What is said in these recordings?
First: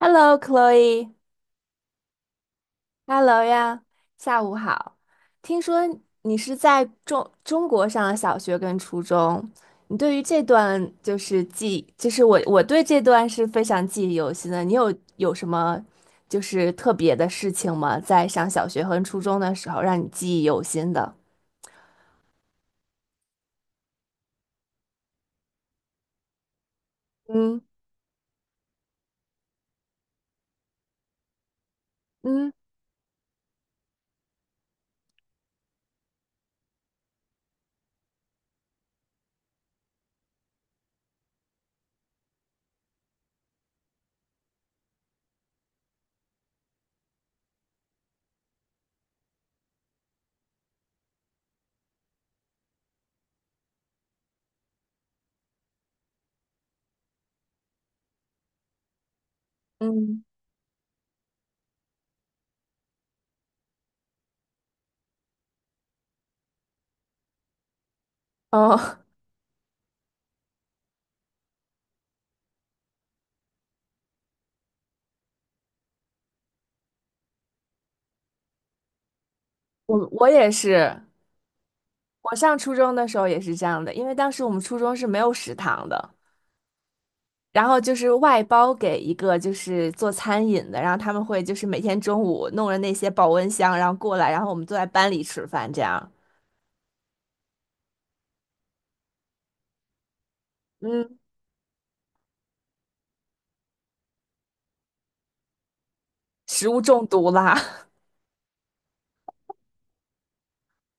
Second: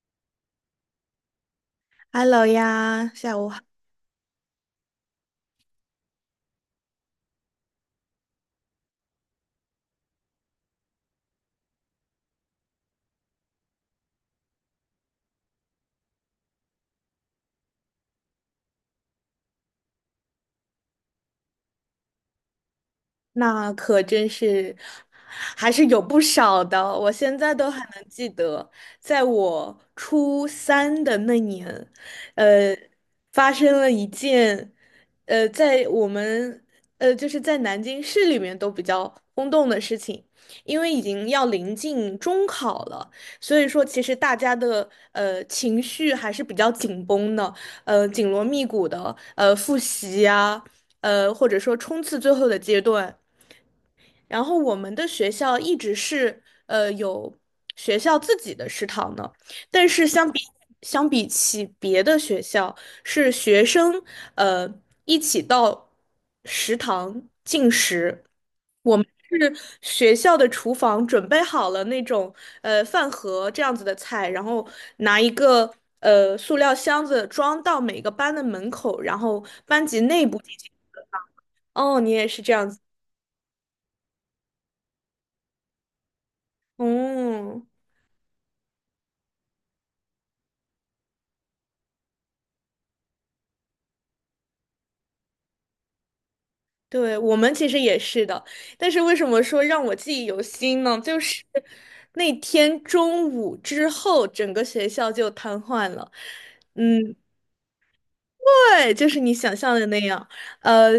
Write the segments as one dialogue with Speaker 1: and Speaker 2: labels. Speaker 1: Hello，Chloe，Hello
Speaker 2: Hello 呀，下午
Speaker 1: 呀，下午好。听说你是在中国上了小学跟初中，你对于这段就是记，就是我对这段是非常记忆犹新的。你有什么就是特别的事情吗？在上小学和初中的时候，让你记忆犹新的？
Speaker 2: 那可真是还是有不少的，我现在
Speaker 1: 嗯
Speaker 2: 都还能记得，在我初三的那年，
Speaker 1: 嗯
Speaker 2: 呃，发生了一件，在我们就是在南京市里面都比较轰动的事情，因为已经要临近中考了，所以说其实大家的情绪还是比较紧绷的，紧锣密鼓的复习呀、或者说冲刺最后的阶段。然后我们的学校一直是有学校自己的食堂呢，但是
Speaker 1: 嗯，
Speaker 2: 相比起别的学校，是学生呃一起到食堂进食，
Speaker 1: 哦，
Speaker 2: 是学校的厨房准备好了那种饭盒这样子的菜，然后拿一个塑料箱子装到每个班的门口，然后班 级
Speaker 1: 我
Speaker 2: 内
Speaker 1: 我
Speaker 2: 部
Speaker 1: 也
Speaker 2: 进行。
Speaker 1: 是，
Speaker 2: 哦，你也
Speaker 1: 我
Speaker 2: 是这
Speaker 1: 上
Speaker 2: 样
Speaker 1: 初
Speaker 2: 子。
Speaker 1: 中的时候也是这样的，因为当时我们初中是没有食堂的。
Speaker 2: 哦，
Speaker 1: 然后就是外包给一个就是做餐饮的，然后他们会就是每天中午弄着那些保温箱，然后过来，然后我们坐在班里吃饭，这样，
Speaker 2: 对，我们其实也是的，但是为什么说让我记忆犹新呢？
Speaker 1: 嗯，
Speaker 2: 就是那天中午之后，整个学校就瘫痪了。
Speaker 1: 食物中
Speaker 2: 嗯，
Speaker 1: 毒啦。
Speaker 2: 对，就是你想象的那样。呃，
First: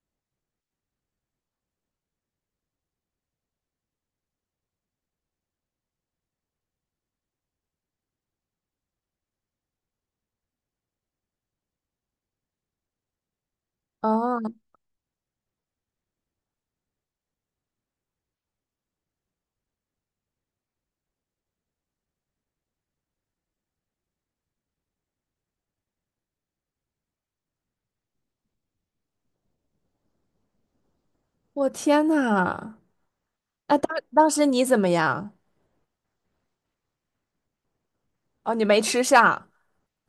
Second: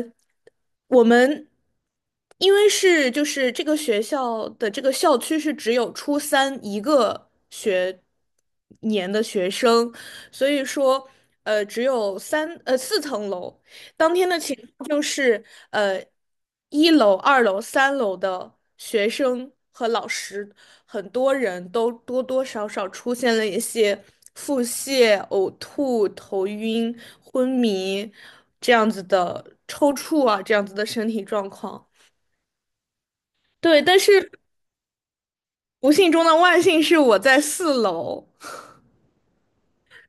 Speaker 2: 我们因为是就是这个学校的这个校区是只有初三一个学年的学生，所以说呃只有四层楼。当天的
Speaker 1: 啊，
Speaker 2: 情况就是，呃，1楼、2楼、3楼的学生和老师，很多人都多多少少出现了一些腹泻、呕吐、头晕、昏迷这样子的抽搐啊，这样子的身体状
Speaker 1: 我
Speaker 2: 况。
Speaker 1: 天呐！那
Speaker 2: 对，
Speaker 1: 当
Speaker 2: 但
Speaker 1: 当
Speaker 2: 是
Speaker 1: 时你怎么样？
Speaker 2: 不幸中的万幸是我在4楼，
Speaker 1: 哦，你没吃上。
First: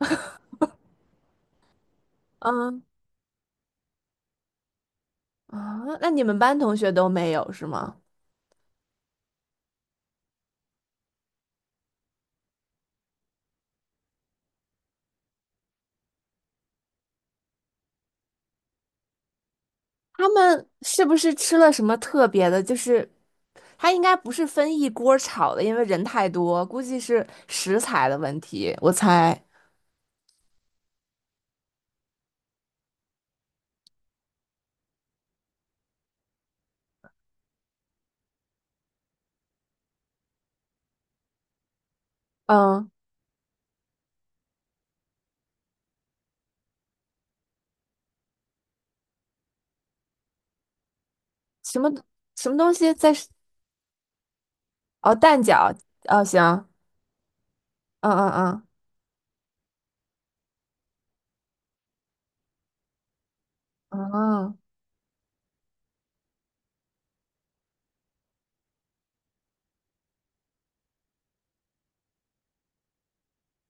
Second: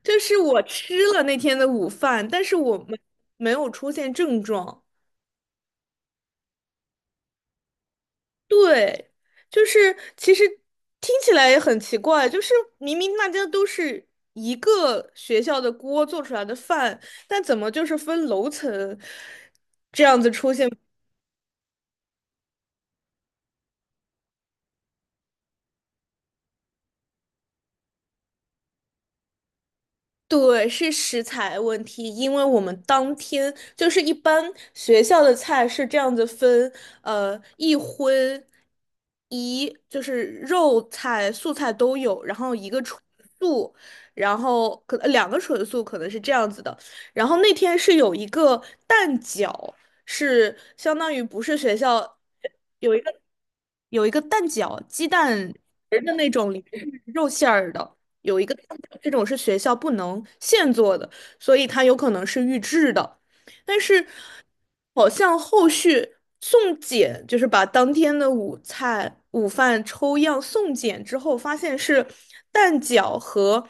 Speaker 2: 就是我吃了那天的午饭，但是我
Speaker 1: 嗯
Speaker 2: 们没有出现症状。
Speaker 1: 啊，那你们班同学都没有是吗？
Speaker 2: 对，就是其实听起来也很奇怪，就是明明大家都是一个学校的锅做出来的饭，但怎么就是分楼层这样
Speaker 1: 他
Speaker 2: 子出
Speaker 1: 们
Speaker 2: 现？
Speaker 1: 是不是吃了什么特别的？就是他应该不是分一锅儿炒的，因为人太多，估计是食材的问题，我猜。
Speaker 2: 对，是食材问题，因为我们当天就是一般学校的菜是这样子分，一荤一就是肉菜、素菜都有，然后一个
Speaker 1: 嗯。
Speaker 2: 纯素，然后可能两个纯素可能是这样子的。然后那天是有一个蛋饺，是相当于不是学
Speaker 1: 什么
Speaker 2: 校
Speaker 1: 什么东西
Speaker 2: 有一个。
Speaker 1: 在
Speaker 2: 有一个蛋饺，鸡
Speaker 1: 哦
Speaker 2: 蛋
Speaker 1: 蛋饺
Speaker 2: 仁儿的
Speaker 1: 哦
Speaker 2: 那种，里
Speaker 1: 行
Speaker 2: 面是肉馅儿的。
Speaker 1: 嗯
Speaker 2: 有一个
Speaker 1: 嗯
Speaker 2: 蛋饺，这种是学校不能现做的，所以它有可能是预制的。但是
Speaker 1: 嗯啊
Speaker 2: 好像后续送检，就是把当天的午餐、午饭抽样送检之后，发现是蛋饺和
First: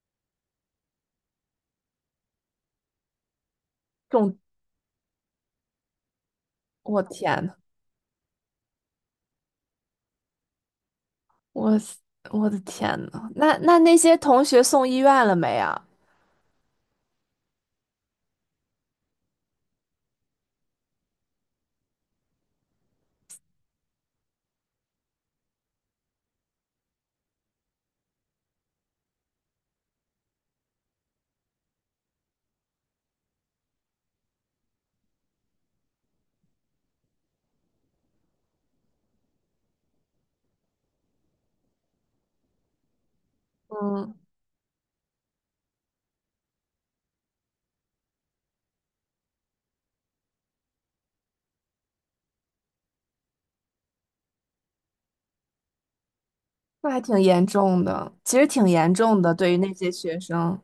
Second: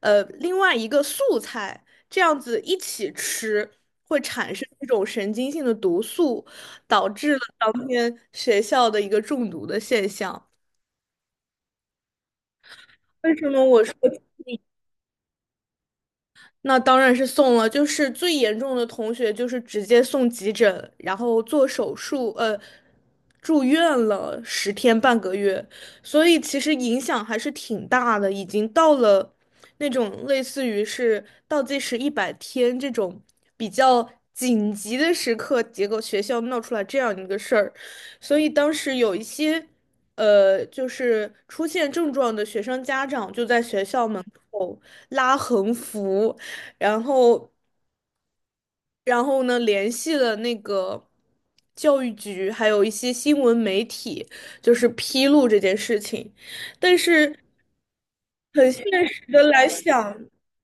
Speaker 2: 另外一个素菜这样子一起吃，会
Speaker 1: 中
Speaker 2: 产生一种神经性的毒素。
Speaker 1: 我
Speaker 2: 导致了
Speaker 1: 天呐，
Speaker 2: 当天学校的一个中毒的现象。
Speaker 1: 我死我的天呐，
Speaker 2: 为什
Speaker 1: 那
Speaker 2: 么
Speaker 1: 那
Speaker 2: 我说？
Speaker 1: 那些同学送医院了没啊？
Speaker 2: 那当然是送了，就是最严重的同学就是直接送急诊，然后做手术，住院了10天半个月，所以其实影响还是挺大的，已经到了那种类似于是倒计时100天这种比较紧急的时刻，结果学校闹出来这样一个事儿，所以当时有一些。就是出现症状的学生家长就在学校
Speaker 1: 嗯，
Speaker 2: 门口拉横幅，然后，然后呢，联系了那个教育局，还有一些新闻媒体，就是披露这件事情。
Speaker 1: 那
Speaker 2: 但
Speaker 1: 还挺
Speaker 2: 是
Speaker 1: 严重的，其实挺
Speaker 2: 很现
Speaker 1: 严重
Speaker 2: 实
Speaker 1: 的，
Speaker 2: 的
Speaker 1: 对于
Speaker 2: 来
Speaker 1: 那些学
Speaker 2: 想，
Speaker 1: 生，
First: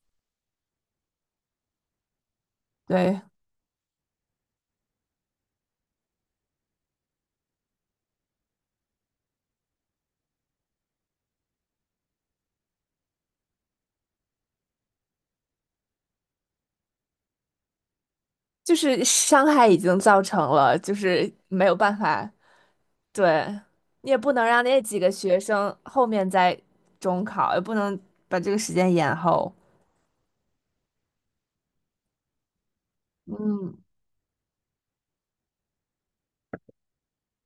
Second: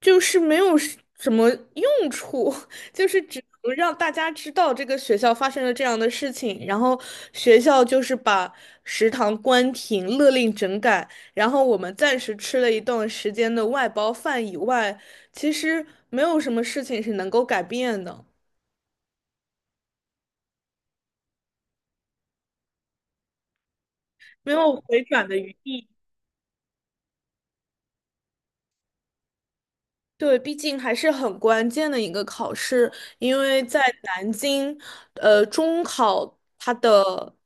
Speaker 2: 就是没有什么用处，就是
Speaker 1: 对，
Speaker 2: 只能让大家知道这个学校发生了这样的事情，然后学校就是把食堂关停，勒令整改。然后我们暂时吃了一段时间的外包饭以外，其实没有什么事情是能够改变的。
Speaker 1: 就是伤害已经造成了，就是没有办法，对，你也不能
Speaker 2: 没
Speaker 1: 让
Speaker 2: 有
Speaker 1: 那几
Speaker 2: 回
Speaker 1: 个
Speaker 2: 转的
Speaker 1: 学
Speaker 2: 余
Speaker 1: 生
Speaker 2: 地。
Speaker 1: 后面再中考，也不能把这个时间延后，
Speaker 2: 对，毕竟还是很关键的一个考试，因为
Speaker 1: 嗯，
Speaker 2: 在南京，中考它的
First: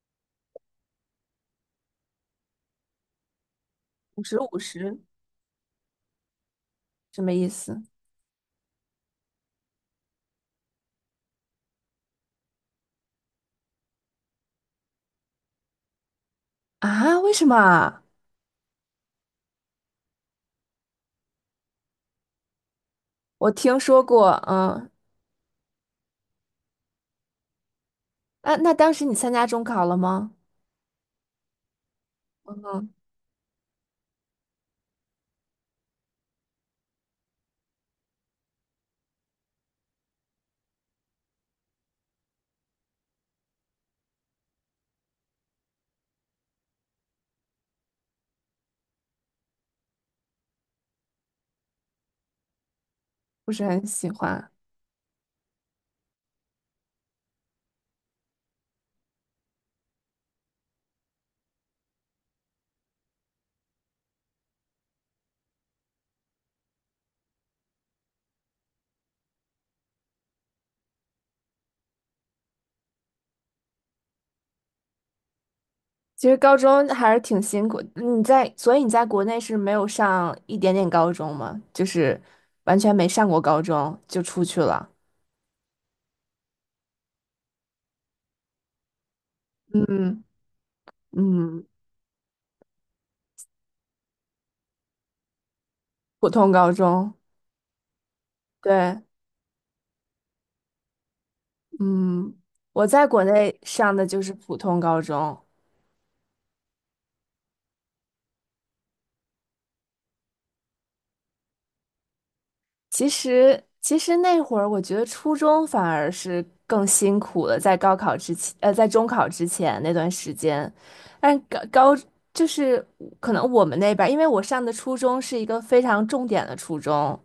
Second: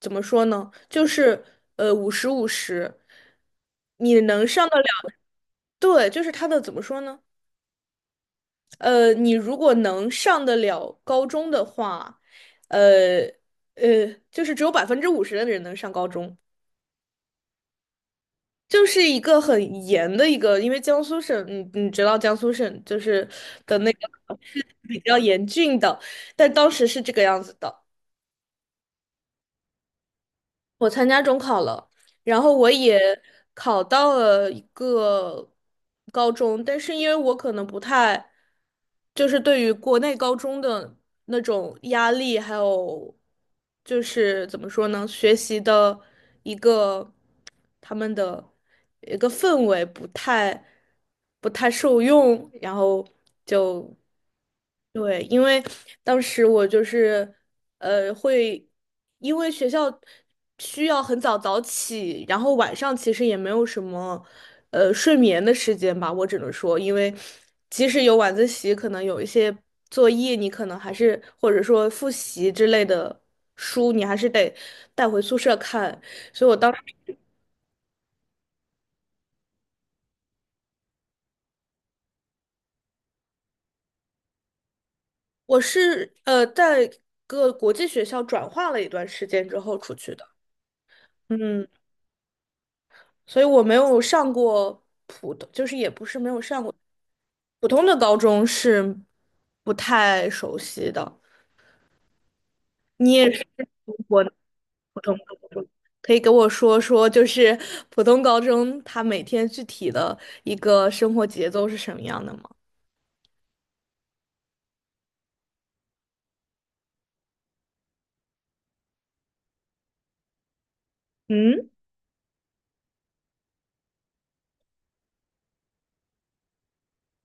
Speaker 2: 怎么说呢，就是50 50，你
Speaker 1: 五十
Speaker 2: 能
Speaker 1: 五十。五
Speaker 2: 上得了。
Speaker 1: 十
Speaker 2: 对，就是它的怎么说呢，
Speaker 1: 什么意思
Speaker 2: 你如果能上得了高中的话，呃就是只有50%的人能上高中，
Speaker 1: 啊？为什么啊？
Speaker 2: 就是一个很严的一个，因为江苏省，你知道江苏省就是
Speaker 1: 我
Speaker 2: 的
Speaker 1: 听
Speaker 2: 那个
Speaker 1: 说过，
Speaker 2: 是
Speaker 1: 嗯，
Speaker 2: 比较严峻的，但当时是这个样子的。
Speaker 1: 那当时你参加中考了吗？
Speaker 2: 我参加中考了，然后我
Speaker 1: 嗯，
Speaker 2: 也考到了一个高中，但是因为我可能不太，就是对于国内高中的那种压力，还有就是怎么说呢，学习的一个他们的一个氛围不太受用，然后
Speaker 1: 不是很
Speaker 2: 就。
Speaker 1: 喜欢。
Speaker 2: 对，因为当时我就是，会因为学校需要很早早起，然后晚上其实也没有什么，睡眠的时间吧，我只能说，因为即使有晚自习，可能有一些作业，你可能还是或者说复习之类的书，你还是得带回宿舍看。
Speaker 1: 其实
Speaker 2: 所以
Speaker 1: 高
Speaker 2: 我当时
Speaker 1: 中还是挺辛苦。你在，所以你在国内是没有上一点点高中吗？就是完全没上过高中就出去了。
Speaker 2: 我是在各国际学校转化了一段时间之后出去
Speaker 1: 嗯
Speaker 2: 的。
Speaker 1: 嗯，
Speaker 2: 嗯。所以我没有上过普通，就是也不是
Speaker 1: 普
Speaker 2: 没有
Speaker 1: 通
Speaker 2: 上
Speaker 1: 高
Speaker 2: 过
Speaker 1: 中，
Speaker 2: 普通的高中是
Speaker 1: 对，
Speaker 2: 不太熟悉的。
Speaker 1: 嗯，我在
Speaker 2: 你
Speaker 1: 国
Speaker 2: 也是
Speaker 1: 内
Speaker 2: 读
Speaker 1: 上的就
Speaker 2: 国
Speaker 1: 是普通高
Speaker 2: 普通
Speaker 1: 中，
Speaker 2: 高中，可以给我说说，就是普通高中他每天具体的一个生活节奏是什么样的吗？
Speaker 1: 其实，其实那会儿我觉得初中反而是更辛苦了，在高考之前，在中考之前那段时间，但高
Speaker 2: 嗯。
Speaker 1: 高就是可能我们那边儿因为我上的初中是一个非常重点的初中，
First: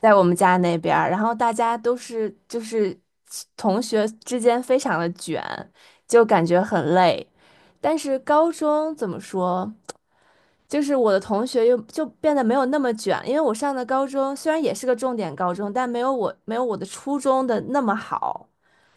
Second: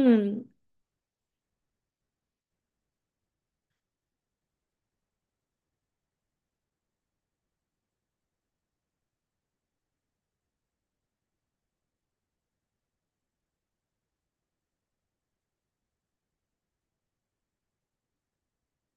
Speaker 1: 在我们家那边儿然后大家都是就是同学之间非常的卷，就感觉很累。但是高中怎么说？就是我的同学又就变得没有那么卷，因为我上的高中虽然也是个重点高中，但没有我的初中的那么好。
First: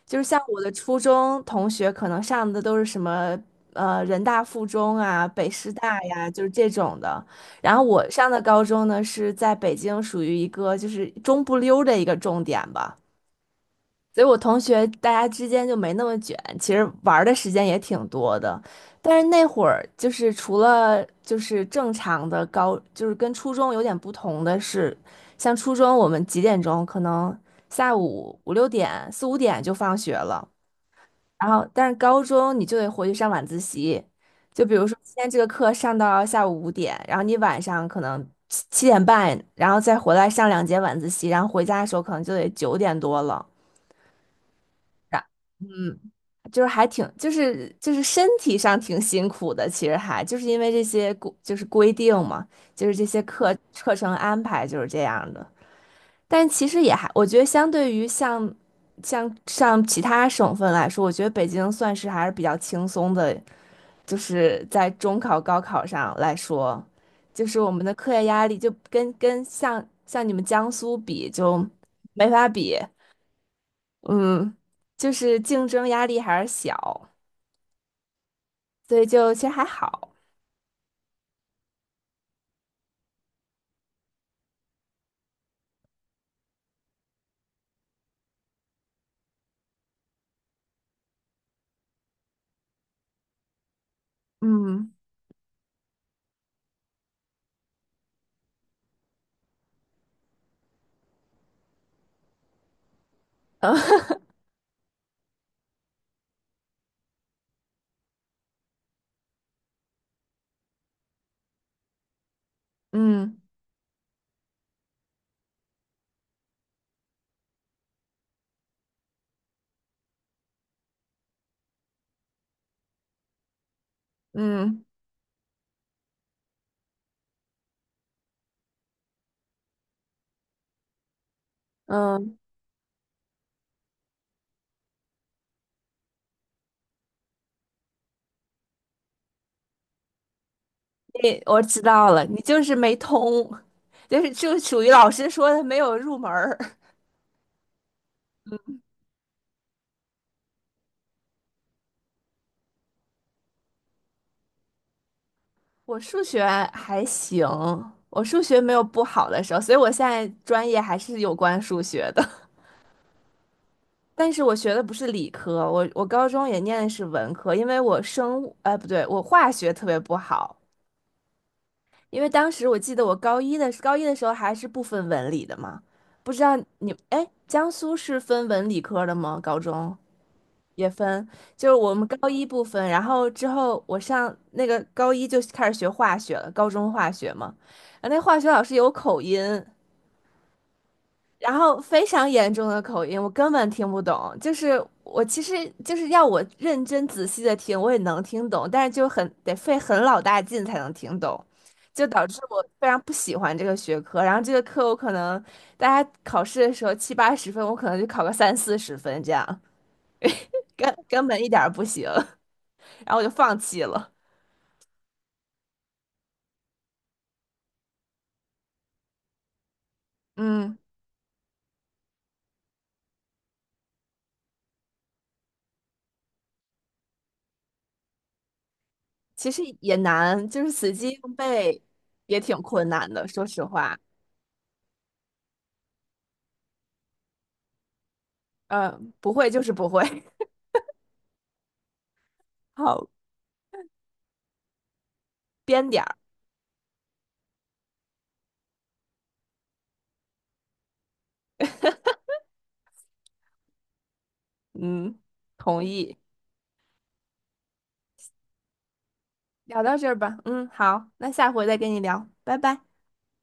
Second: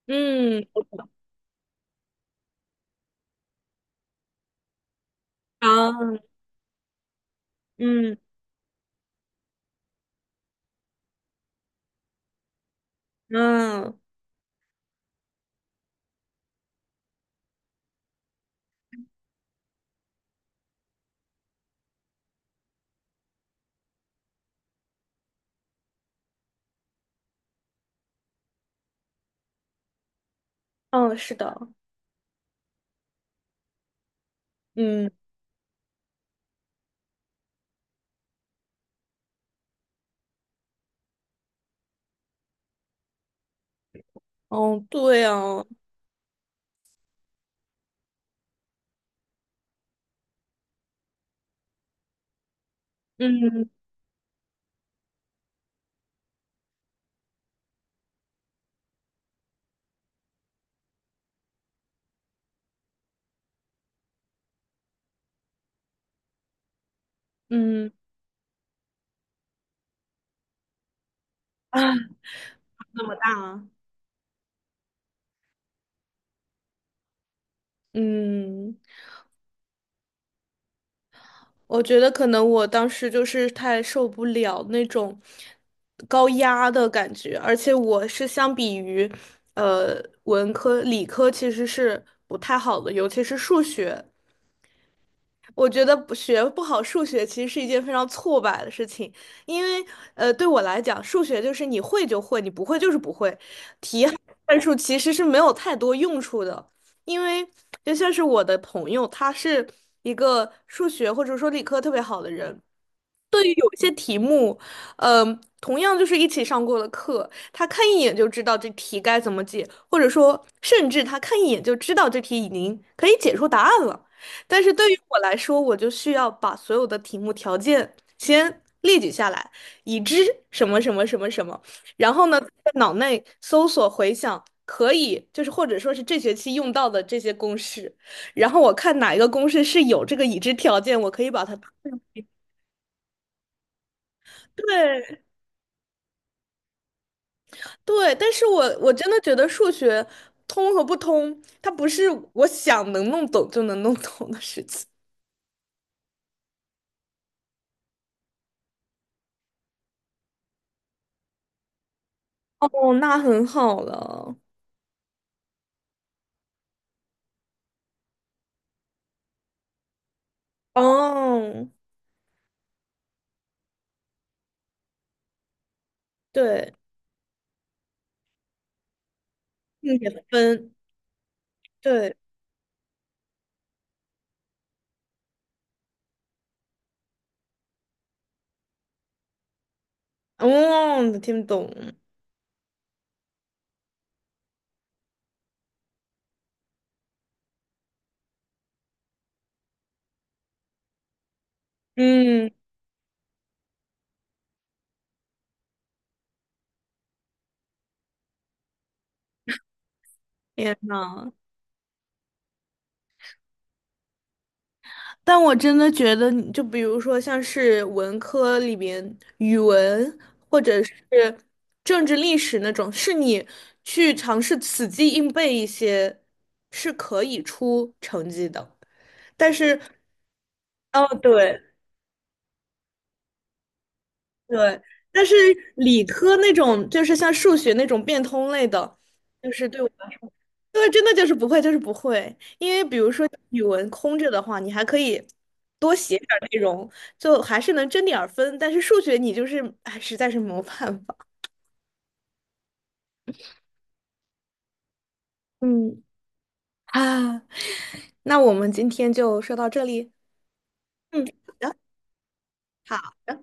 Speaker 1: 就是像我的
Speaker 2: 嗯
Speaker 1: 初中同学，可能上的都是什么人大附中啊、北师大
Speaker 2: 啊。
Speaker 1: 呀，就是这种的。然后我
Speaker 2: 嗯
Speaker 1: 上的高中呢是在北京，属于一个就是中不溜儿的一个重点吧。
Speaker 2: 嗯
Speaker 1: 所以我同学大家之间就没那么卷，其实玩儿的时间也挺多的。但是那会儿就是除了就是正常的高，就是跟初中有点不同的是，像初中我们几点钟可能下午5、6点4、5点就放学了，
Speaker 2: 嗯，是
Speaker 1: 然后
Speaker 2: 的。
Speaker 1: 但是高中你就得回去上晚自习，就比如说今
Speaker 2: 嗯。
Speaker 1: 天这个课上到下午五点，然后你晚上可能七点半，然后再回来上2节晚自习，然后回家的时候可能就得9点多了。
Speaker 2: 哦对哦。
Speaker 1: 就是还挺，就是就是身体上挺辛苦的，其实还就是因为这些规定嘛，就是这些课
Speaker 2: 嗯
Speaker 1: 课程安排就是这样的。但其实也还，我觉得相对于像其他省份来说，我觉得北京算是还是比较轻松的，就是在中考、高考上来说，就是我们
Speaker 2: 嗯
Speaker 1: 的课业压力就跟像你们江苏比就
Speaker 2: 啊。
Speaker 1: 没法比，
Speaker 2: 好大啊。
Speaker 1: 嗯，就是竞争压力还是小。
Speaker 2: 嗯。
Speaker 1: 所以就其实还好。
Speaker 2: 我觉得可能我当时就是太受不了那种高压的感觉，而且我是相比于文科、理科其实是不太好的，尤其是数学。
Speaker 1: 嗯
Speaker 2: 我觉得不学不好数学其实是一件非常挫败的事情，因为对我来讲，数学就是你会就会，你不会就是不会，
Speaker 1: 嗯
Speaker 2: 题 海数其实是没有太多用处的。因为就像是我的朋友，他是一个数学或者说理科特别好的人，
Speaker 1: 嗯
Speaker 2: 对于有一些题目，嗯、同样就是一起上过的课，他看一眼就知道这题该怎么解，或者说，甚至他看一眼就知道这题已经可以解出答案了。但是
Speaker 1: 嗯
Speaker 2: 对于我来说，我就需要把所有的题目条件先列举下来，已知什么什么什么什么，然后
Speaker 1: 嗯，
Speaker 2: 呢，在脑内搜索回想可以，就是或者说是这学期用到的这些公式，然后我看哪一个公式是有这个已知条件，我可以
Speaker 1: 你
Speaker 2: 把它。
Speaker 1: 我知道了，你就是没通，就是就属于老
Speaker 2: 对。
Speaker 1: 师说的没有入门儿。
Speaker 2: 对，但是我真的觉得数学通和不通，它不是我想能弄懂就能弄懂的事情。
Speaker 1: 我数学还行，我数学没有不好的时候，所以我现在专业还是有关数学的。
Speaker 2: 哦，那很好
Speaker 1: 但
Speaker 2: 了。
Speaker 1: 是我学的不是理科，我高中也念的是文科，因为我生物，哎，不对，我化学特别不好，
Speaker 2: 哦，
Speaker 1: 因为当时我记得我高一的时候还是不分文理的嘛，不知道
Speaker 2: 对，
Speaker 1: 你，哎，江苏是分文理科的吗？高中
Speaker 2: 并且分。
Speaker 1: 也分，就是我们
Speaker 2: 对。
Speaker 1: 高一不分，然后之后我上那个高一就开始学化学了，高中化学嘛，然后那化学老师有口音，
Speaker 2: 哦，听不
Speaker 1: 然后
Speaker 2: 懂。
Speaker 1: 非常严重的口音，我根本听不懂。就是我其实就是要我认真仔细的听，我也能听懂，但是就很得费很老大劲才能听懂，就导致
Speaker 2: 嗯。
Speaker 1: 我非常不喜欢这个学科。然后这个课我可能大家考试的时候70、80分，我可能就考个30、40分这样，
Speaker 2: 天
Speaker 1: 根根
Speaker 2: 呐。
Speaker 1: 本一点儿不行。然后我就放弃了。
Speaker 2: 但我真的觉得就比如说像是文科里边语文或
Speaker 1: 嗯，
Speaker 2: 者是政治历史那种，是你去尝试死记硬背一些，是可以出成绩的。
Speaker 1: 其
Speaker 2: 但
Speaker 1: 实
Speaker 2: 是，
Speaker 1: 也难，就是死
Speaker 2: 哦，
Speaker 1: 记硬
Speaker 2: 对。
Speaker 1: 背也挺困难的，说实话。
Speaker 2: 对，但是理科那种就是像数学那种变通类的，
Speaker 1: 嗯、不会
Speaker 2: 就
Speaker 1: 就
Speaker 2: 是
Speaker 1: 是
Speaker 2: 对
Speaker 1: 不
Speaker 2: 我
Speaker 1: 会。
Speaker 2: 来说，对，真的就是不会，就是不会。因 为比
Speaker 1: 好。
Speaker 2: 如说语文空着的话，你还可以
Speaker 1: 编
Speaker 2: 多
Speaker 1: 点儿。
Speaker 2: 写点儿内容，就还是能争点儿分。但是数学你就是，哎，实在是没有办法。
Speaker 1: 嗯，同
Speaker 2: 嗯。
Speaker 1: 意。
Speaker 2: 啊，那我们今天就说到
Speaker 1: 聊
Speaker 2: 这
Speaker 1: 到这
Speaker 2: 里。
Speaker 1: 儿吧。嗯，好，
Speaker 2: 嗯，
Speaker 1: 那下
Speaker 2: 好
Speaker 1: 回
Speaker 2: 的，
Speaker 1: 再跟你聊，拜拜。
Speaker 2: 好的。